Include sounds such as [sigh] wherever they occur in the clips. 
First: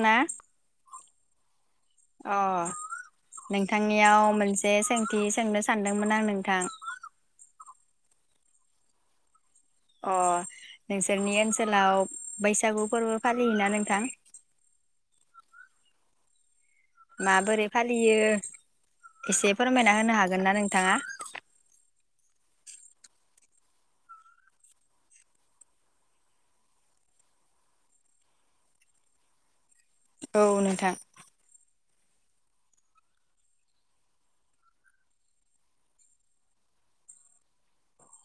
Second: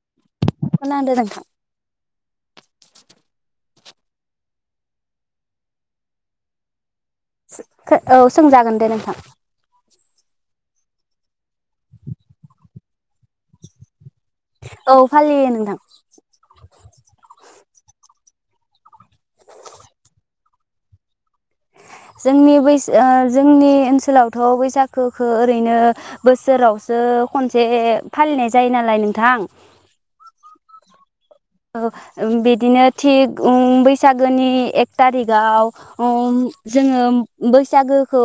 ना खोनादों नोंथां अ नोंथांनियाव मोनसे सोंथि सोंनो सानदोंमोन आं नोंथां। [unintelligible] औ सोंजागोन दे नोंथां। अ। नोंसोरनि ओनसोलाव बैसागु फोरबो फालियोना नोंथां। औ फालियो नोंथां माबोरै फालियो एसे फोरमायना होनो हागोन ना नोंथाङा? जोंनि बैसा ओ जोंनि ओनसोलावथ बैसागुखौ ओरैनो बोसोरावसो खनसे फालिनाय जायो नालाय नोंथां औ नोंथां। ओ बिदिनो थिग उ बैसागोनि एक थारिखआव अम जोङो बैसागोखौ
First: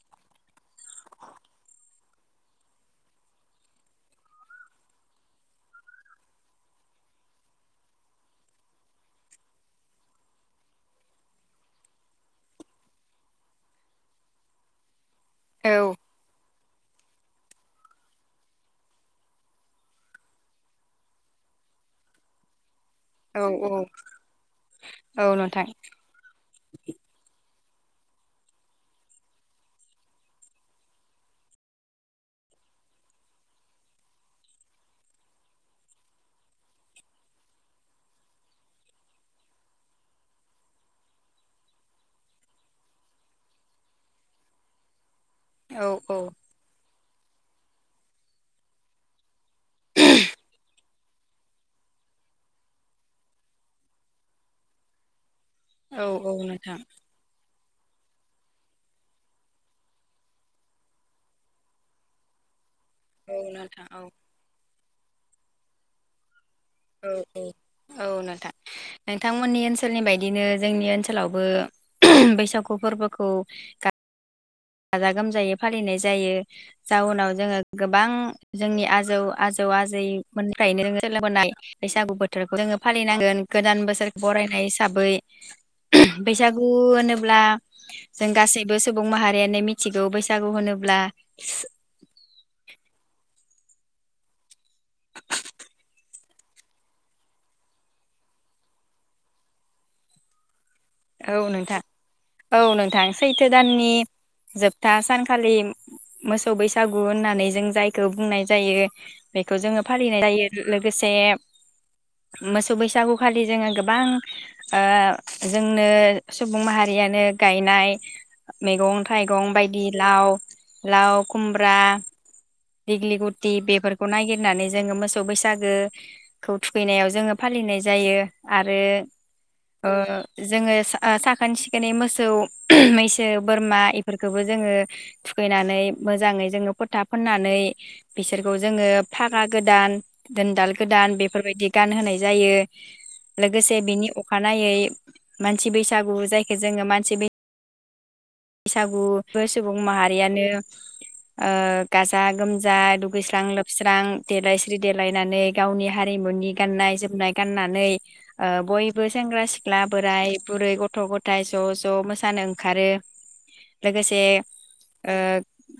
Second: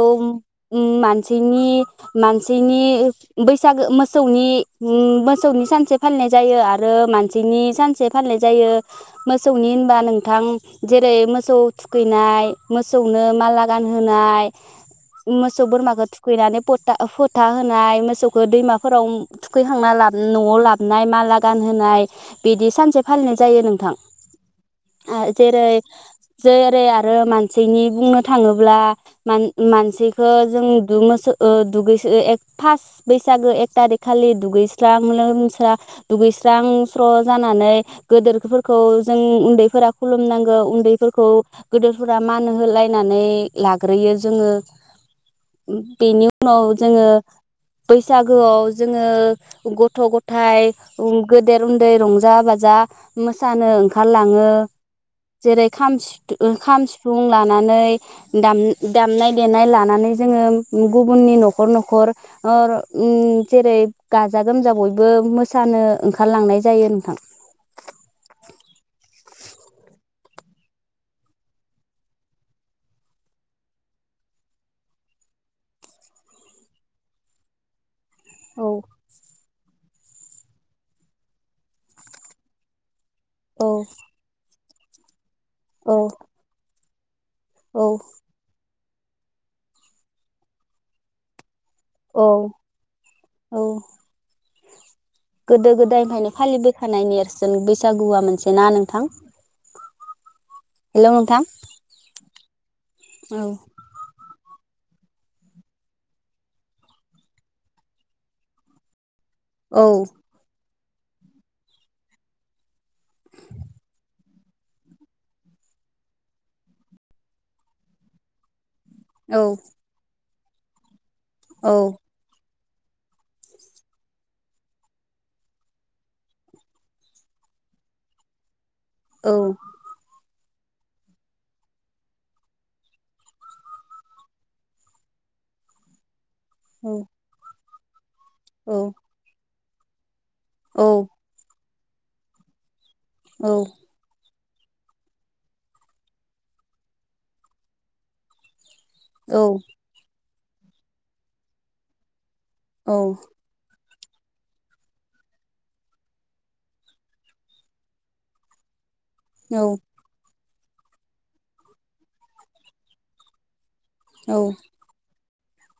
मानसेनि मानसिनि बैसागो मोसौनि मोसौनि सानसे फालिनाय जायो आरो मानसिनि सानसे फालिनाय जायो मोसौनि होनबा नोंथां जेरै मोसौ थुखैनाय मोसौनो माला गानहोनाय। मोसौ औ बोरमाखौ थुखैनानै फथा फोन। होनाय मोसौखौ दैमाफोराव थुखैखांना लाब नआव लाबोनाय माला गानहोनाय बिदि सानसे फालिनाय औ जायो औ नोंथां औ आरो जेरै नोंथां जेरै आरो मान। मानसेनि बुंनो थाङोब्ला मानसिखौ जों दु मोसो दुगैसो फास्ट बैसागो एक थारिक खालि दुगैस्रां लोमस्रां दुगैस्रां स्र' जानानै। गोदोरफोरखौ जों उन्दैफोरा खुलुमनांगौ उन्दैफोरखौ गोदोरफोरा मान होलायनानै लाग्रोयो जोङो औ औ बेनि उनाव जोङो। बैसागोआव जोङो। गथ' गथाय उम गेदेर उन्दै रंजा बाजा। मोसानो ओंखारलाङो जेरै खाम औ सि औ थु नोंथां खाम सिफुं लान- नानै दाम दामनाय देनाय लानानै जोङो गुबुननि नखर नखर [unintelligible] उम औ जेरै नोंथां औ गाजा गोमजा बय बो मोसानो ओंखारलांनाय। जायो औ नोंथां। औ औ नोंथां नोंथांमोननि ओनसोलनि बायदिनो जोंनि ओनसोलावबो [unintelligible] बैसागु फोरबोखौ गाजा गोमजायै फालिनाय जायो जाउनाव जोङो गोब बां औ जोंनि आजौ आजौ आजैमोननिफ्रायनो सोलोंबोनाय बैसागु बोथोरखौ जोङो फालि फालिनांगोन औ गोदान बोसोर बरायनाय थाबै औ बैसागु ब्ला औ जों गासै बे सुबुं माहारि [unintelligible] आनो मिथिगौ बैसागु होनोब्ला औ औ। गोदो गोदाय फायनो। फालि बोखानायनि नेरसोन बैसागुआ मोनसे ना नोंथां। औ नोंथां औ नोंथां औ सैथो दाननि जोबथा सानखालि मोसौ बैसागु होननानै जों जायखौ बुंनाय जायो। बेखौ जोङो औ फालिनाय जायो। गोसे मोसौ बैसागु खालि जोङो गोबां ओ जोंनो सुबुं माहारियानो गायनाय मैगं औ थाइगं बायदि लाव लाव खुमब्रा दिगलि गुथि बेफोरखौ नागिरनानै जोङो मोसौ बैसागोखौ थुखैनायाव जोङो फालिनाय जायो आरो आरो औ ओ जोङो सा ओ साखोन सिखोनै मोसौ मैसो बोरमा इफोरखौबो जोङो थुखैनानै मोजाङै जोंनो औ फोथा फोननानै बिसोरखौ औ जोङो फागा गोदान दोनदाल औ गोदान बेफोरबायदि गानहोनाय जायो। लोगोसे बेनि उ अखानायै मानसि बैसागु जायखौ जोङो मानसि बै औ बैसागुबो सुबुं माहारियानो ओ गासै जा गोमजा दुगैस्रां लोबस स्रां देलायस्रि देलायनानै गावनि हारिमुनि गाननाय जोमनाय गाननानै ओ बय बो सेंग्रा औ सिख्ला बोराय बुरै गथ गथाय ज ज मोसानो ओंखारो लोगोसे ओ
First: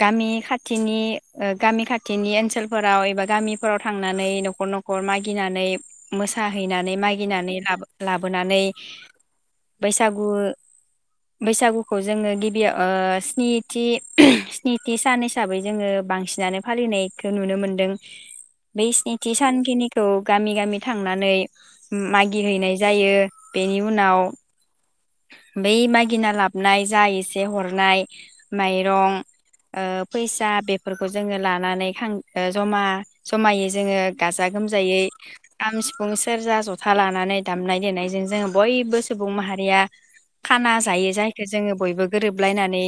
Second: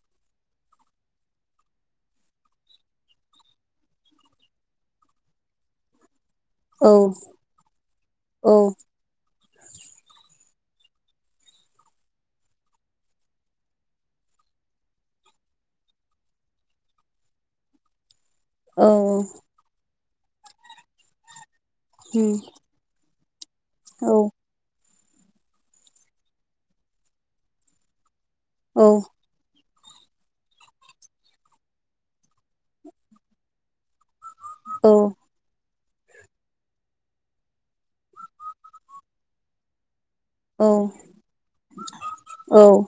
गामि खाथिनि ओ गामि खाथिनि ओनसोलफोराव एबा गामिफोराव थांनानै न'खर न'खर मागिनानै मोसाहैनानै मागिनानै लाबो औ लाबोनानै बैसागु बैसागु खौ जोंङो गिबि ओ स्निथि स्निथि सान हिसाबै जोंङो बांसिनानो फालिनायखौ नुनो मोनदों । बेै स्निथि सानखिनि थ' गामि गामि थांनानै उम मागि हैैनाय जायो बेनि औ उनाव बै मागिना लाबनाय जा एसे हरनाय औ माइरं ओ फैसा बेफोरखौ जोङो लानानै खां ओ जमा जमायो जोङो गाजा औ गोमजायै खाम सिफुं सेरजा जथा लानानै दामनाय देनायजों जोङो बयबो सुबुं माहारिया औ खाना जायो जायखौ जोङो बयबो औ गोरोबलायनानै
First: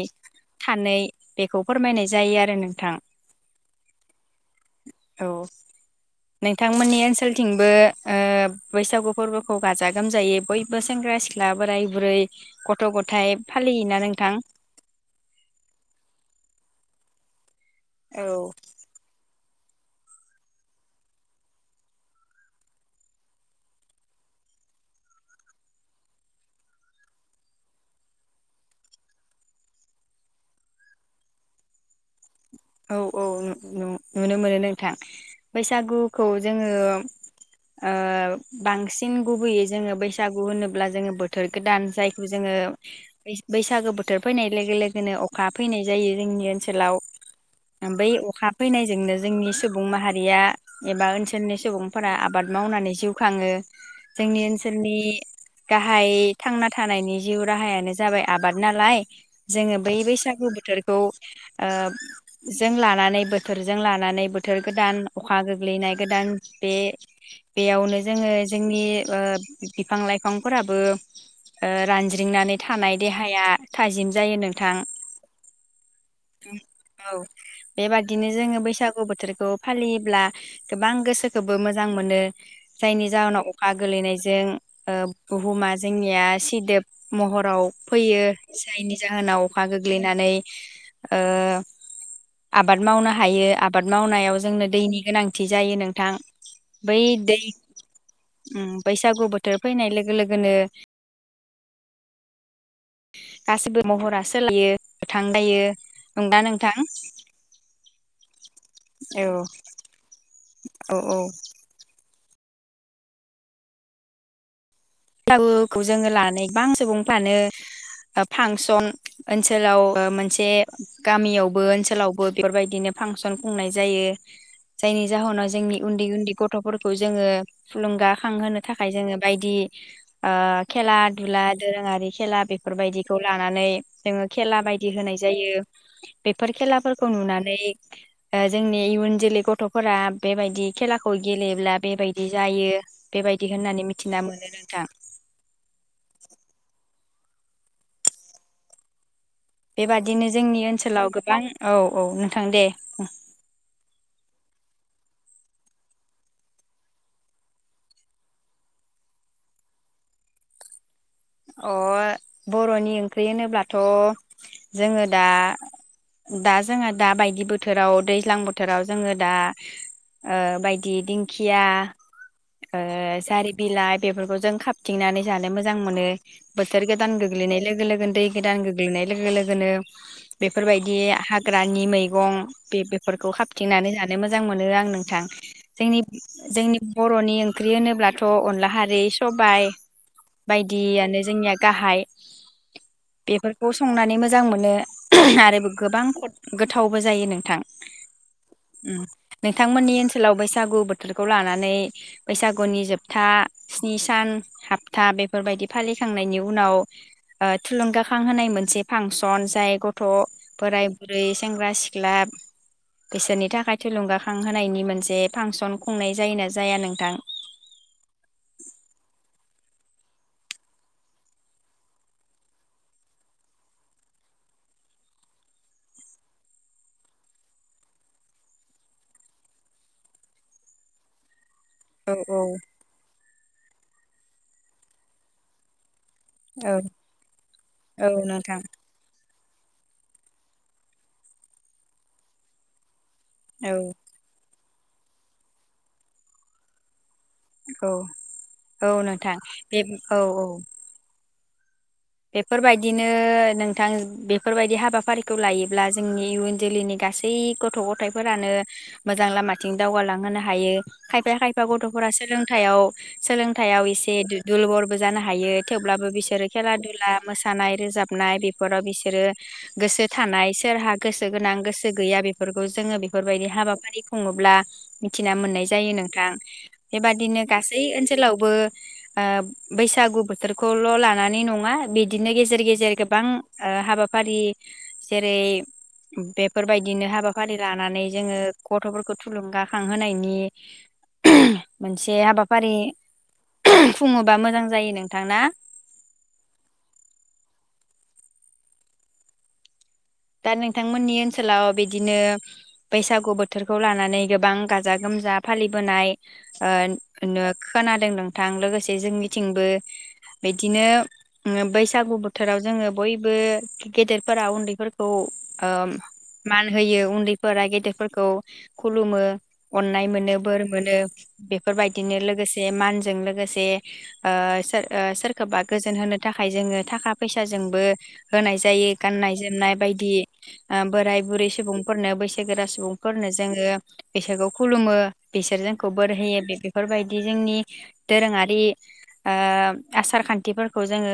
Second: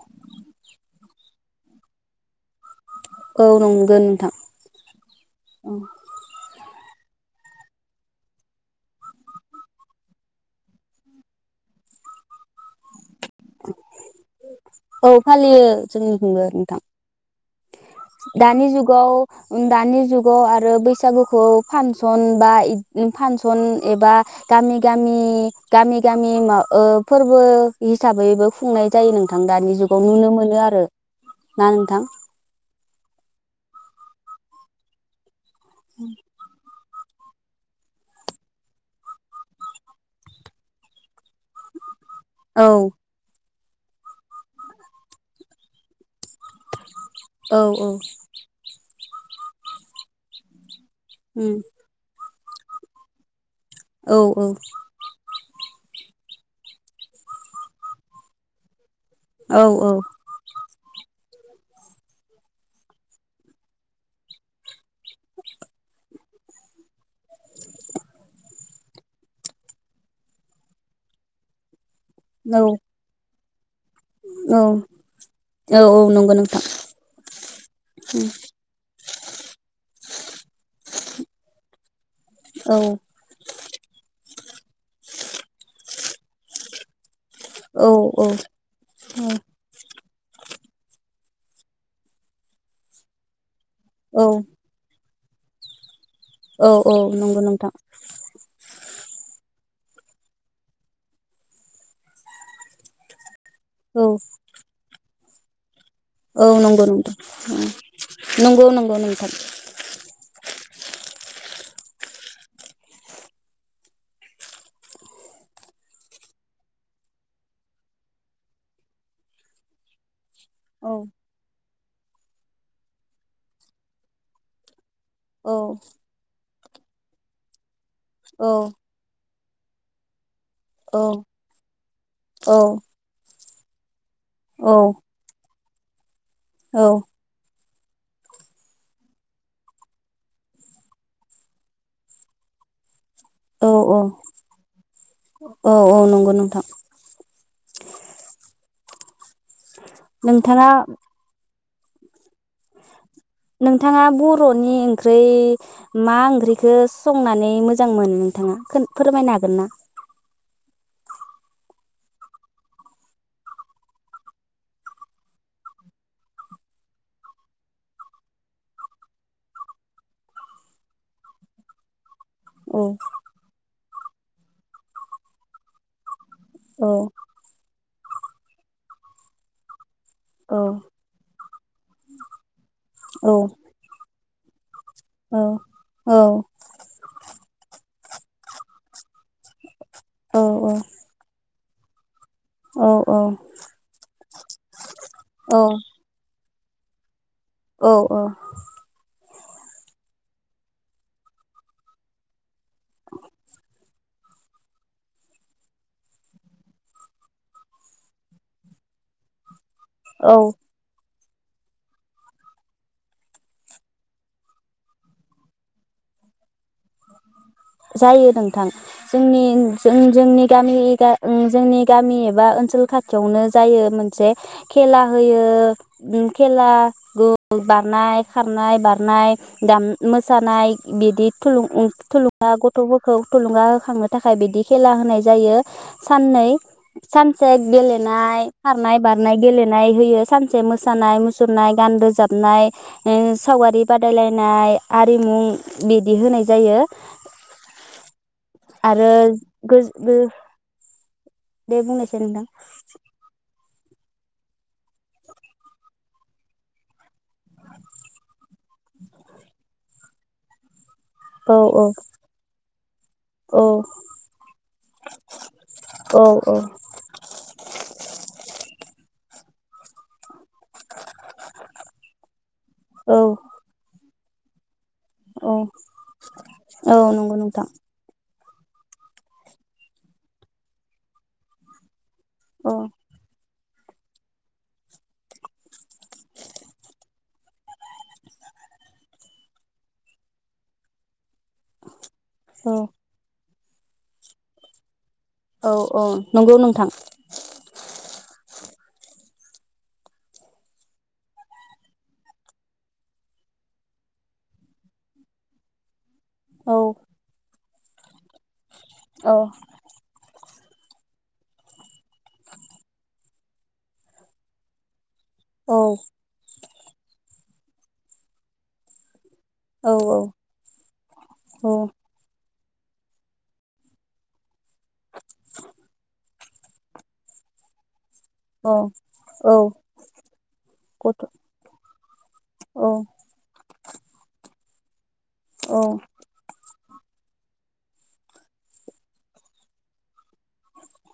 थानै बेखौ फोरमायनाय जायो आरो नों थां औ नंगौ नोंथां औ नोंथांमोननि ओनसोल थिंबो ओ बैसागु फोरबोखौ गाजा गोमजायै बयबो सेंग्रा सिख्ला बोराय ब्रै [unintelligible] औ फालियो जोंनिथिंबो नोंथां । औ दानि जुगाव दानि जुगाव आरो बैसागुखौ फांसन बा इ फांसन एबा गामि गामि गामि गामि मा ओ फोरबो हिसाबैबो खुंनाय जायो नोंथां दानि जुगाव नुनो मोनो आरो ना नोंथां? औ औ नु -नु -नुनो मोनो नोंथां बैसागुखौ जोङो ओ बांसिन गुबैयै जोंङो बैसागु होनोब्ला जोंङो बोथोर गोदान जाय बुजोङो औ बैस बैसागो बोथोर फैनाय लोगो लोगोनो अखा फैनाय जायो जोंनि ओनसोलाव औ औ ओम बै अखा फैनायजोंनो जोंनि सुबुं माहारिया एबा उम ओनसोलनि सुबुंफोरा आबाद मावनानै जिउ खाङो। औ जोंनि औ ओनसोलनि गाहाय थांना थानायनि जिउ राहायानो जाबाय आबाद नालाय जोङो बै बैसागु बोथोरखौ ओ जों लानानै बोथोरजों लानानै बोथोर गोदान अखा गोग्लैनाय गोदान बे बेयावनो जोङो जोंनि ओ बिफां लाइफांफोराबो ओ रानज्रिंनानै औ थानाय देहाया थाजिम जायो औ नोंथां औऔ नंगौ नोंथां। औ बेबादिनो जोङो बैसागु बोथोरखौ फालि फालियोब्ला गोबां गोसोखौबो मोजां मोनो औ जायनि जाहोनाव अखा गोलैनायजों अ बुहुमा जोंनिया सिदोब महराव फैयो औ जायनि जाहोनाव अखा गोग्लैना नानै ओ आबाद मावनो हायो आब आबाद मावनायाव औ जोंनो दैनि गोनां थि जायो नों औ औ नंगौ नोंथां। उम बैसागु बोथोर फैनाय लोगो लोगोनो गासिबो औ महरा सोलायो गोथां दायो नंदा औ नों नंगौ नंगौ उम नंगौ नंगौ औ नोंथां। औ औ। बैसागुखौ जोङो लानानै गोबां सुबुंफ्रानो फांसन ओनसोलाव मोनसे औ गामियावबो ओनसोलावबो बेफोरबायदिनो फांसन खुंनाय जायो। जायनि जाहोनाव औ जोंनि उन्दै -उन्दै गथ थफोरखौ जोङो औ थुलुंगाखांहोनो थाखाय जोङो बायदि [inaudible] ओ खेला औ दुला दोरोङारि खेला औ बेफोरबायदिखौ ला नानै जोङो खेला बायदि होनाय जायो बेफोर औ खेलाफोरखौ नुनानै ओ जोंनि इयुन जोलै गथ'फोरा बेबायदि खेलाखौ गेलेयोब्ला बेबायदि जायो बेबायदि औ होननानै मिथिना मोनो औ औ नंगौ नोंथां। बेबादिनो जोंनि नोंथाङा ओनसोलाव गोबां औ औ नोंथां दे नोंथाङा बर'नि ओंख्रै मा ओंख्रिखौ संनानै मोजां मोनो नोंथाङा खोन फोरमायनो हागोन ना? अ बर'नि ओंख्रि होनोब्लाथ' जोङो दा दा जोङो दा बायदि बोथोराव दैज्लां बोथोराव जोङो दा ओ बायदि दिंखिया ओ औ जारि बिलाइ बेफोरखौ जों खाबथिंनानै जानो मोजां मोनो बोथोर औ गोदान गोग्लैनाय लोगो लोगोनो दै गोदान गो ग्लैनाय लोगो लोगोनो औ बेफोरबायदि हाग्रानि मैगं बे औ बेफोरखौ खाबथिंनानै जानो मोजां मोनो आं नोंथां औ जोंनि औ जोंनि बर'नि ओंख्रि होनोब्ला फथ' अनलाहारि सबाइ। औ बायदि आनो निया गाहाय। औ औ बेफोरखौ संनानै मोजां मोनो [unintelligible] आरो गोबां गोथावबो जायो नो औ औ। नोंथांमोननि ओनसोलाव बैसागु बोथोरखौ लानानै बैसागुनि जोबथा स्नि सान हाबथा बेफोरबायदि फालि खांनायनि उनाव ओ थुलुंगाखां होनाय मोनसे फांसन जाय गथ' औ बोराइ बोरै सेंग्रा सिख्ला बिसोरनि थाखाय थुलुंगाखां होनायनि मोनसे फांसन खुंनाय जायोना जाया नोंथां जायो नोंथां जोंनि जों जोंनि गामि गा ओ जोंनि गामि एबा ओनसोल खाथियावनो जायो मोनसे खेला होयो ओ खेला बारनाय खारनाय बारनाय दाम मोसानाय बिदि थुलुं ओ औ थुलुं औ दा गथ'फोरखौ थुलुंगा खांनो थाखाय बिदि खेला होनाय जायो। साननै औ सानसे औ गेलेनाय नोंथां खारनाय बार खननाय गेलेनाय होयो सानसे मोसानाय मुसुरनाय गान रोजाबनाय उम सावगारि औ बादायलायनाय आरिमु बिदि होनाय जायो औ औ आरो नोंथां बे गोज गो औ औ दे बुंनायसै नोंथां बेफोरबायदिनो नों थां बेफोरबायदि हाबाफारिखौ लायोब्ला जोंनि इयुन जोलैनि गासै गथ' गथायफोरानो मोजां लामाथिं दावगालां मानो हायो खायफा औ खायफा औ गथ'फोरा सोलोंथायाव औ सोलोंथायाव एसे दु दोरबल बोजानो हायो थेवब्लाबो औ बिसोरो खेला दुला मोसानाय रोजाबनाय बेफोराव बिसोरो गोसो थानाय सोरहा गोसो गोनां गोसो गैया बेफोरखौ जोङो औ बेफोरबायदि हाबाफारि खुङोब्ला मिथिना औ मोननाय जायो नोंथां औ नंगौ बेबादिनो नोंथां गासै ओनसोलाव बो ओ बैसागु बोथोरखौल' लानानै नङा। बिदिनो गेजेर औ गेजेर गोबां ओ हाबाफारि जेरै बेफोरबायदिनो हाबाफारि लानानै जोङो गथ'फोरखौ थुलुंगाखांहोनायनि मोनसे औ हाबाफारि [unintelligible] फुङोबा मोजां जायो नों औ औ नंगौ नोंथां [unintelligible] दा नोंथांमोननि ओनसोलाव बिदिनो बैसागु बोथोरखौ लानानै गोबां गाजा गोमजा फालिबोनाय ओ औ नो खोनादों नोंथां लोगोसे जे औ जोंनिथिंबो बिदिनो बैसागु बोथोराव जोङो बयबो गेदेरफोरा उन्दैफोरखौ औ औ ओ मान होयो उन्दै फोरा गेदेरफोरखौ खुलुमो । अननाय औ मोनो बोर मोनो औ बेफोरबायदिनो लोगोसे बे मानजों लोगोसे ओ सोर सोरखौबा गोजोन होनो थाखाय जोङो थाखा फैसाजोंबो होनाय औ जायो गाननाय औ जोमनाय दि ओ बोराय गथ' बुरै सुबुंफोरनो बैसोगोरा औ सुबुंफोरनो जोङो बैसागु खुलुमो औ बिसोरजोंखौ बोर होयो बे बेफोरबायदि जोंनि दोरोङारि ओ आसार खान्थिफोरखौ जोङो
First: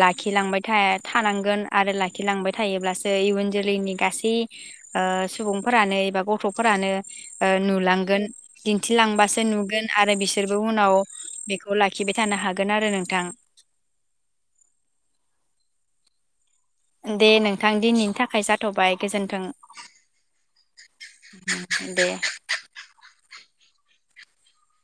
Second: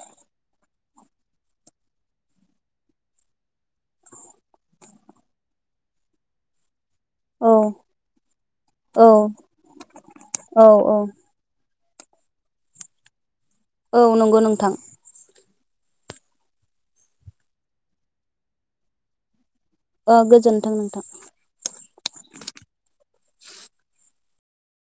लाखिलांबाय था थानांगोन आरो लाखिलांबाय थायोब्लासो नै इयुन जोलैनि गासै ओ सुबुंफोरानो एबा गथ'फोरानो ओ औ नुलांगोन औ दिन्थिलांबासो नुगोन आरो बिसोरबो औ उनाव बेखौ खौ लाखिबाय थानो हागोन आरो नोंथां औ नंगौ नोंथां। दे नोंथां दिनैनि थाखाय जाथ'बाय गोजोन्थों। ओ गोजोनथों नोंथां दे ।